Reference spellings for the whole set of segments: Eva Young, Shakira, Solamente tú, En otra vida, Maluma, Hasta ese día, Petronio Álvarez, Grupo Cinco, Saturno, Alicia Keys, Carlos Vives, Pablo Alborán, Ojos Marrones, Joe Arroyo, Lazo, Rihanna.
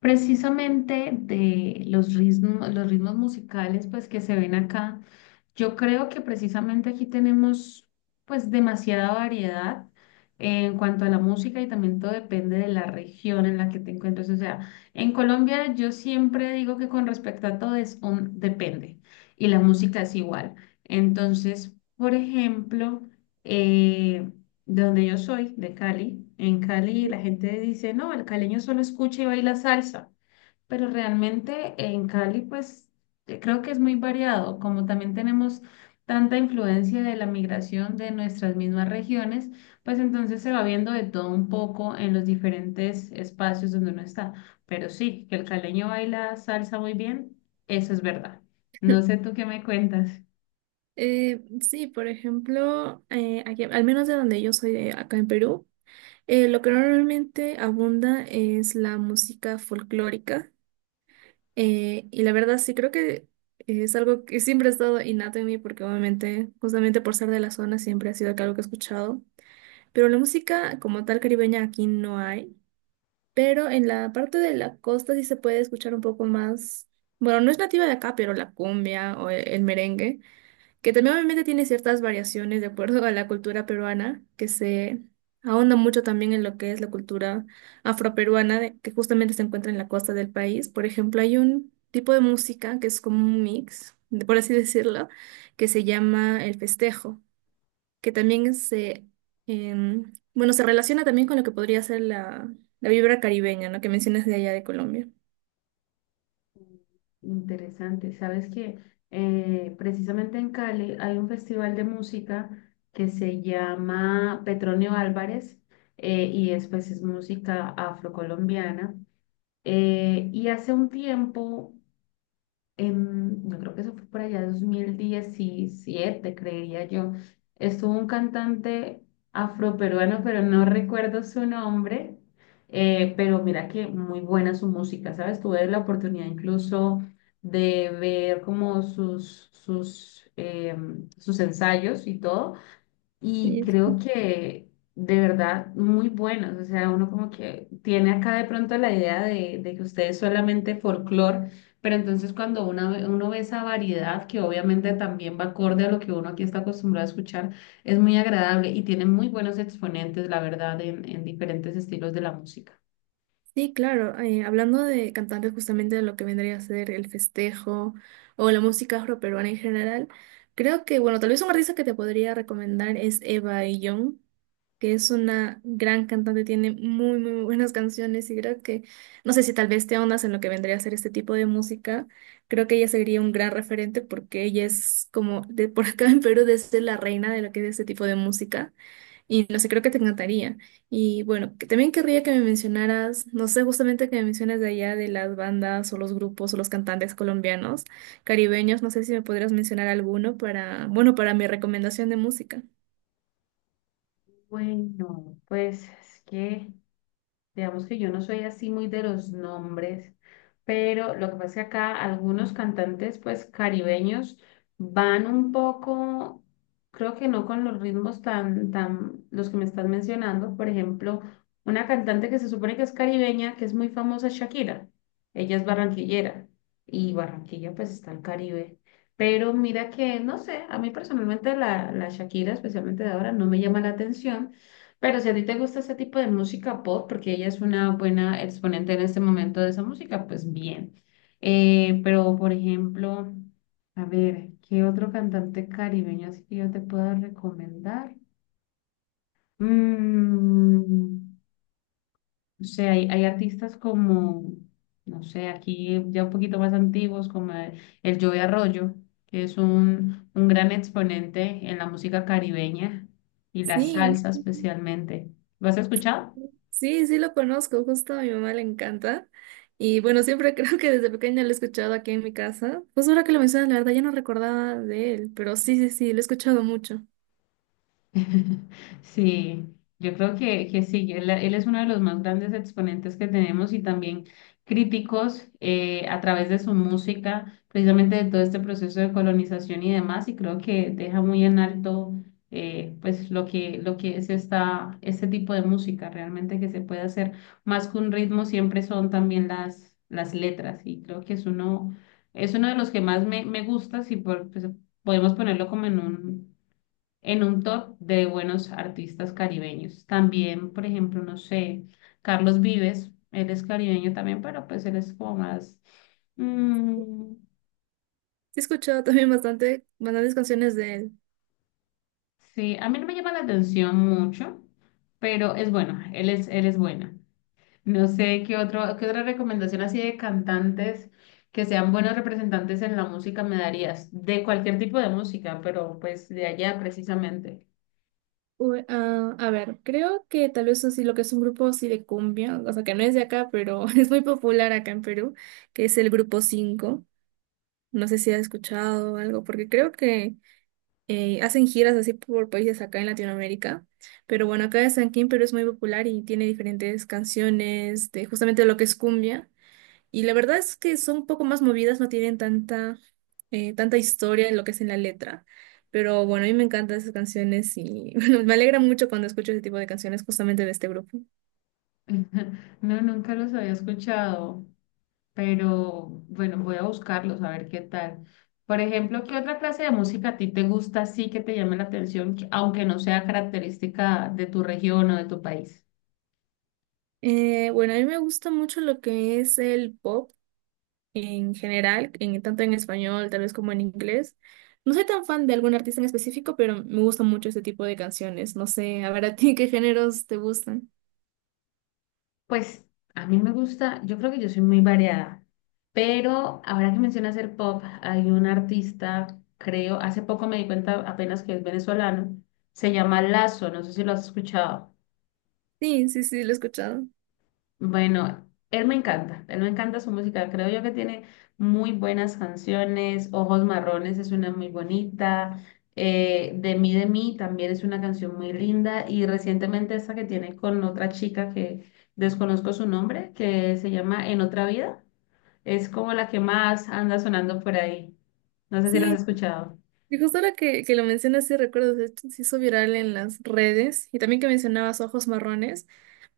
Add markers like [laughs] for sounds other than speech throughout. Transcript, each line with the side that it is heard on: left: Precisamente de los ritmos musicales pues que se ven acá, yo creo que precisamente aquí tenemos pues demasiada variedad en cuanto a la música y también todo depende de la región en la que te encuentres. O sea, en Colombia yo siempre digo que con respecto a todo es un depende y la música es igual. Entonces, por ejemplo, eh, de donde yo soy, de Cali. En Cali
right: Sí.
left: la gente dice, no, el caleño solo escucha y baila salsa, pero realmente en Cali pues creo que es muy variado, como también tenemos tanta influencia de la migración de nuestras mismas regiones, pues entonces se va viendo de todo un poco en los diferentes espacios donde uno está. Pero sí, que el caleño baila salsa muy bien, eso es verdad. No sé tú qué me cuentas.
right: Sí, por ejemplo, al menos de donde yo soy, de acá en Perú, lo que normalmente abunda es la música folclórica. Y la verdad sí creo que es algo que siempre ha estado innato en mí porque obviamente, justamente por ser de la zona, siempre ha sido que algo que he escuchado. Pero la música como tal caribeña aquí no hay. Pero en la parte de la costa sí se puede escuchar un poco más. Bueno, no es nativa de acá, pero la cumbia o el merengue, que también obviamente tiene ciertas variaciones de acuerdo a la cultura peruana, que se ahonda mucho también en lo que es la cultura afroperuana, que justamente se encuentra en la costa del país. Por ejemplo, hay un tipo de música que es como un mix, por así [laughs] decirlo, que se llama el festejo, que también se, em, bueno, se relaciona también con lo que podría ser la vibra caribeña, ¿no? Que mencionas de allá de Colombia.
left: Interesante. Sabes que precisamente en Cali hay un festival de música que se llama Petronio Álvarez, y es pues es música afrocolombiana. Y hace un tiempo yo creo que eso fue por allá 2017, creería yo. Estuvo un cantante afroperuano, pero no recuerdo su nombre, pero mira que muy buena su música, ¿sabes? Tuve la oportunidad incluso de ver como sus sus ensayos y todo, y creo que de verdad muy buenos. O sea, uno como que tiene acá de pronto la idea de que ustedes solamente folclore, pero entonces cuando uno ve esa variedad, que obviamente también va acorde a lo que uno aquí está acostumbrado a escuchar, es muy agradable y tiene muy buenos exponentes, la verdad, en diferentes estilos de la música.
right: Sí, claro. Hablando de cantantes, justamente de lo que vendría a ser el festejo o la música afroperuana en general, creo que, bueno, tal vez un artista que te podría recomendar es Eva Young, que es una gran cantante, tiene muy, muy buenas canciones y creo que, no sé si tal vez te ahondas en lo que vendría a ser este tipo de música, creo que ella sería un gran referente porque ella es como, de por acá [laughs] en Perú, desde la reina de lo que es este tipo de música. Y no sé, creo que te encantaría. Y bueno, que también querría que me mencionaras, no sé, justamente que me mencionas de allá de las bandas o los grupos o los cantantes colombianos, caribeños, no sé si me podrías mencionar alguno para, bueno, para mi recomendación de música.
left: Bueno, pues es que... Digamos que yo no soy así muy de los nombres, pero lo que pasa es que acá algunos cantantes, pues caribeños, van un poco, creo que no con los ritmos tan, los que me estás mencionando. Por ejemplo, una cantante que se supone que es caribeña, que es muy famosa, Shakira. Ella es barranquillera y Barranquilla, pues está el Caribe. Pero mira que, no sé, a mí personalmente la Shakira, especialmente de ahora, no me llama la atención. Pero si a ti te gusta ese tipo de música pop, porque ella es una buena exponente en este momento de esa música, pues bien. Pero, por ejemplo, a ver, ¿qué otro cantante caribeño así que yo te puedo recomendar? Mm, o sea, hay artistas como, no sé, aquí ya un poquito más antiguos, como el Joe Arroyo, que es un gran exponente en la música caribeña y la
right: Sí,
left: salsa especialmente. ¿Lo has escuchado?
right: sí, sí lo conozco, justo a mi mamá le encanta. Y bueno, siempre [laughs] creo que desde pequeña lo he escuchado aquí en mi casa. Pues ahora que lo mencionas, la verdad ya no recordaba de él, pero sí, sí, sí, lo he escuchado mucho. Sí,
left: [laughs] Sí, yo creo que sí, él es uno de los más grandes exponentes que tenemos y también críticos, a través de su música, precisamente de todo este proceso de colonización y demás, y creo que deja muy en alto, pues lo que es este tipo de música realmente que se puede hacer. Más que un ritmo, siempre son también las letras, y creo que es uno de los que más me gusta, si por, pues, podemos ponerlo como en un top de buenos artistas caribeños. También, por ejemplo, no sé, Carlos Vives, él es caribeño también, pero pues él es como más... mm,
right: he escuchado también bastante, bastantes canciones de él.
left: sí, a mí no me llama la atención mucho, pero es bueno, él es bueno. No sé qué otro, qué otra recomendación así de cantantes que sean buenos representantes en la música me darías, de cualquier tipo de música, pero pues de allá precisamente.
right: Uy, ah, a ver, creo que tal vez así lo que es un grupo así de cumbia, o sea que no es de acá, pero [laughs] es muy popular acá en Perú, que es el grupo cinco. No sé si has escuchado algo, porque creo que hacen giras así por países acá en Latinoamérica. Pero bueno, acá es aquí en San Perú es muy popular y tiene diferentes canciones de justamente lo que es cumbia. Y la verdad es que son un poco más movidas, no tienen tanta historia en lo que es en la letra. Pero bueno, a mí me encantan esas canciones y [laughs] bueno, me alegra mucho cuando escucho ese tipo de canciones justamente de este grupo.
left: [laughs] No, nunca los había escuchado. Pero bueno, voy a buscarlos a ver qué tal. Por ejemplo, ¿qué otra clase de música a ti te gusta, sí que te llame la atención, que- aunque no sea característica de tu región o de tu país?
right: Bueno, a mí me gusta mucho lo que es el pop en general, tanto en español, tal vez como en inglés. No soy tan fan de algún artista en específico, pero me gusta mucho este tipo de canciones. No sé, a ver a ti [laughs] qué géneros te gustan.
left: Pues a mí me gusta, yo creo que yo soy muy variada, pero ahora que mencionas el pop, hay un artista, creo, hace poco me di cuenta apenas que es venezolano, se llama Lazo, no sé si lo has escuchado.
right: Sí, sí, sí, lo he escuchado.
left: Bueno, él me encanta su música, creo yo que tiene muy buenas canciones, Ojos Marrones es una muy bonita, de mí también es una canción muy linda y recientemente esta que tiene con otra chica que desconozco su nombre, que se llama En otra vida, es como la que más anda sonando por ahí, no sé si la has
right: Sí.
left: escuchado.
right: Y justo ahora que lo mencionas, sí recuerdo, de hecho, se hizo viral en las redes y también que mencionabas Ojos Marrones.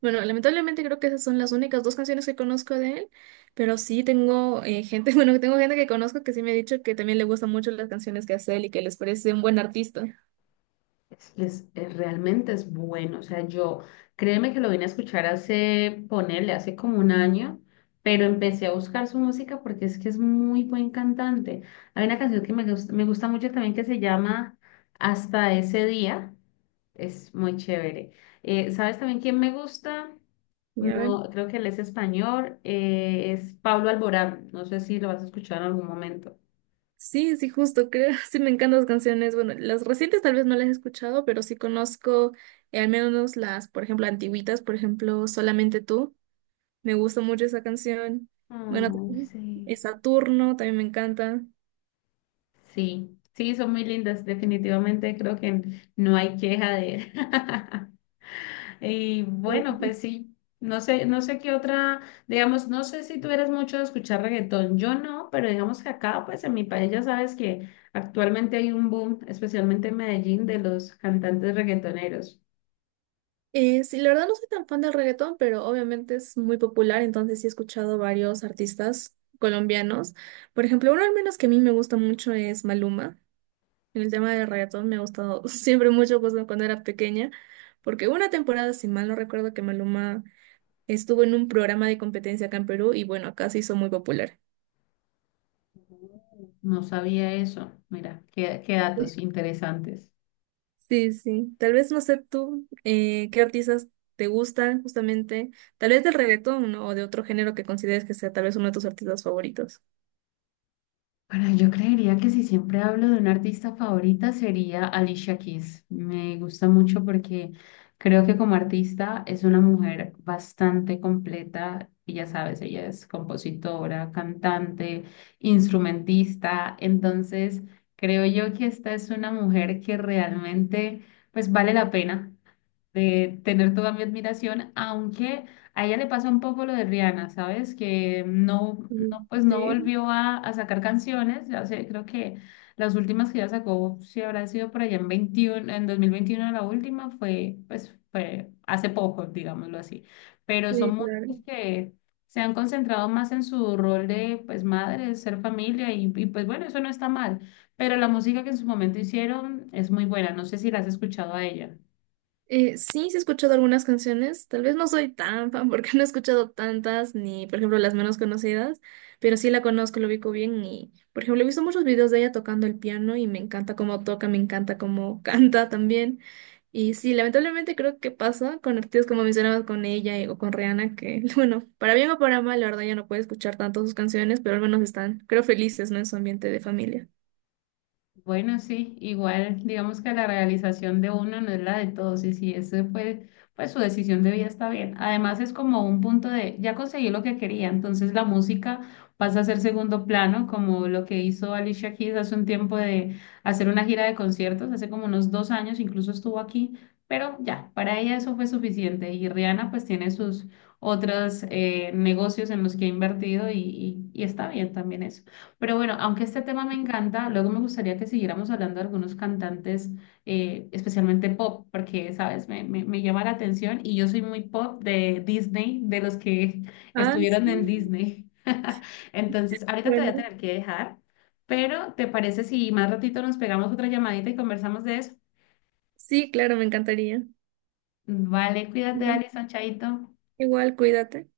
right: Bueno, lamentablemente creo que esas son las únicas dos canciones que conozco de él, pero sí tengo gente, [laughs] bueno, tengo gente que conozco que sí me ha dicho que también le gustan mucho las canciones que hace él y que les parece un buen artista.
left: Realmente es bueno. O sea, yo, créeme que lo vine a escuchar hace, ponerle, hace como un año, pero empecé a buscar su música porque es que es muy buen cantante. Hay una canción que me gusta mucho también que se llama Hasta ese día. Es muy chévere. ¿Sabes también quién me gusta?
right: Y a ver.
left: No, creo que él es español. Es Pablo Alborán. No sé si lo vas a escuchar en algún momento.
right: Sí, sí, justo, creo, [laughs] sí me encantan las canciones. Bueno, las recientes tal vez no las he escuchado, pero sí conozco al menos las, por ejemplo, antiguitas, por ejemplo, Solamente tú. Me gusta mucho esa canción. Bueno,
left: Ay,
right: también
left: sí.
right: es Saturno, también me encanta.
left: Sí, sí, son muy lindas, definitivamente creo que no hay queja de él. [laughs] Y bueno, pues sí, no sé, no sé qué otra, digamos, no sé si tú eres mucho de escuchar reggaetón, yo no, pero digamos que acá, pues en mi país ya sabes que actualmente hay un boom, especialmente en Medellín, de los cantantes reggaetoneros.
right: Sí, la verdad no soy tan fan del reggaetón, pero obviamente es muy popular, entonces sí he escuchado varios artistas colombianos. Por ejemplo, uno al menos que a mí me gusta mucho es Maluma. En el tema del reggaetón me ha gustado [laughs] siempre mucho pues, ¿no? Cuando era pequeña, porque hubo una temporada, si mal no recuerdo, que Maluma estuvo en un programa de competencia acá en Perú y bueno, acá se hizo muy popular.
left: No sabía eso, mira, qué datos interesantes.
right: Sí, sí. Tal vez no sé tú qué artistas te gustan justamente, tal vez del reggaetón, ¿no? O de otro género que consideres que sea tal vez uno de tus artistas favoritos.
left: Bueno, yo creería que si siempre hablo de una artista favorita sería Alicia Keys. Me gusta mucho porque creo que como artista es una mujer bastante completa y ya sabes, ella es compositora, cantante, instrumentista. Entonces, creo yo que esta es una mujer que realmente pues vale la pena de tener toda mi admiración, aunque a ella le pasa un poco lo de Rihanna, ¿sabes? Que
right: Mm.
left: no pues no
right: Sí,
left: volvió a sacar canciones, ya sé, creo que las últimas que ya sacó, si habrá sido por allá en 21, en 2021 la última fue, pues fue hace poco, digámoslo así, pero
right: sí,
left: son
right: claro.
left: muchas que se han concentrado más en su rol de, pues, madre, ser familia y pues bueno, eso no está mal, pero la música que en su momento hicieron es muy buena, no sé si la has escuchado a ella.
right: Sí, sí he escuchado algunas canciones, tal vez no soy tan fan porque [laughs] no he escuchado tantas, ni por ejemplo las menos conocidas, pero sí la conozco, lo ubico bien y por ejemplo he visto muchos videos de ella tocando el piano y me encanta cómo toca, me encanta cómo [laughs] canta también. Y sí, lamentablemente creo que pasa con artistas como mencionabas con ella o con Rihanna, que [laughs] bueno, para bien o para mal, la verdad ya no puedo escuchar tanto sus canciones, pero al menos están, creo, felices, ¿no? En su ambiente de familia.
left: Bueno, sí, igual digamos que la realización de uno no es la de todos y si ese fue, pues su decisión de vida está bien. Además es como un punto de, ya conseguí lo que quería, entonces la música pasa a ser segundo plano, como lo que hizo Alicia Keys hace un tiempo de hacer una gira de conciertos, hace como unos 2 años, incluso estuvo aquí, pero ya, para ella eso fue suficiente y Rihanna pues tiene sus otros, negocios en los que ha invertido y está bien también eso. Pero bueno, aunque este tema me encanta, luego me gustaría que siguiéramos hablando de algunos cantantes, especialmente pop, porque, sabes, me llama la atención y yo soy muy pop de Disney, de los que [laughs]
right: Ah,
left: estuvieron en
right: sí.
left: Disney. [laughs] Entonces, ahorita te voy a
right: Bueno,
left: tener que dejar, pero ¿te parece si más ratito nos pegamos otra llamadita y conversamos de eso?
right: sí, claro, me encantaría.
left: Vale, cuídate,
right: Ujú.
left: Alison, chaito.
right: Igual, cuídate.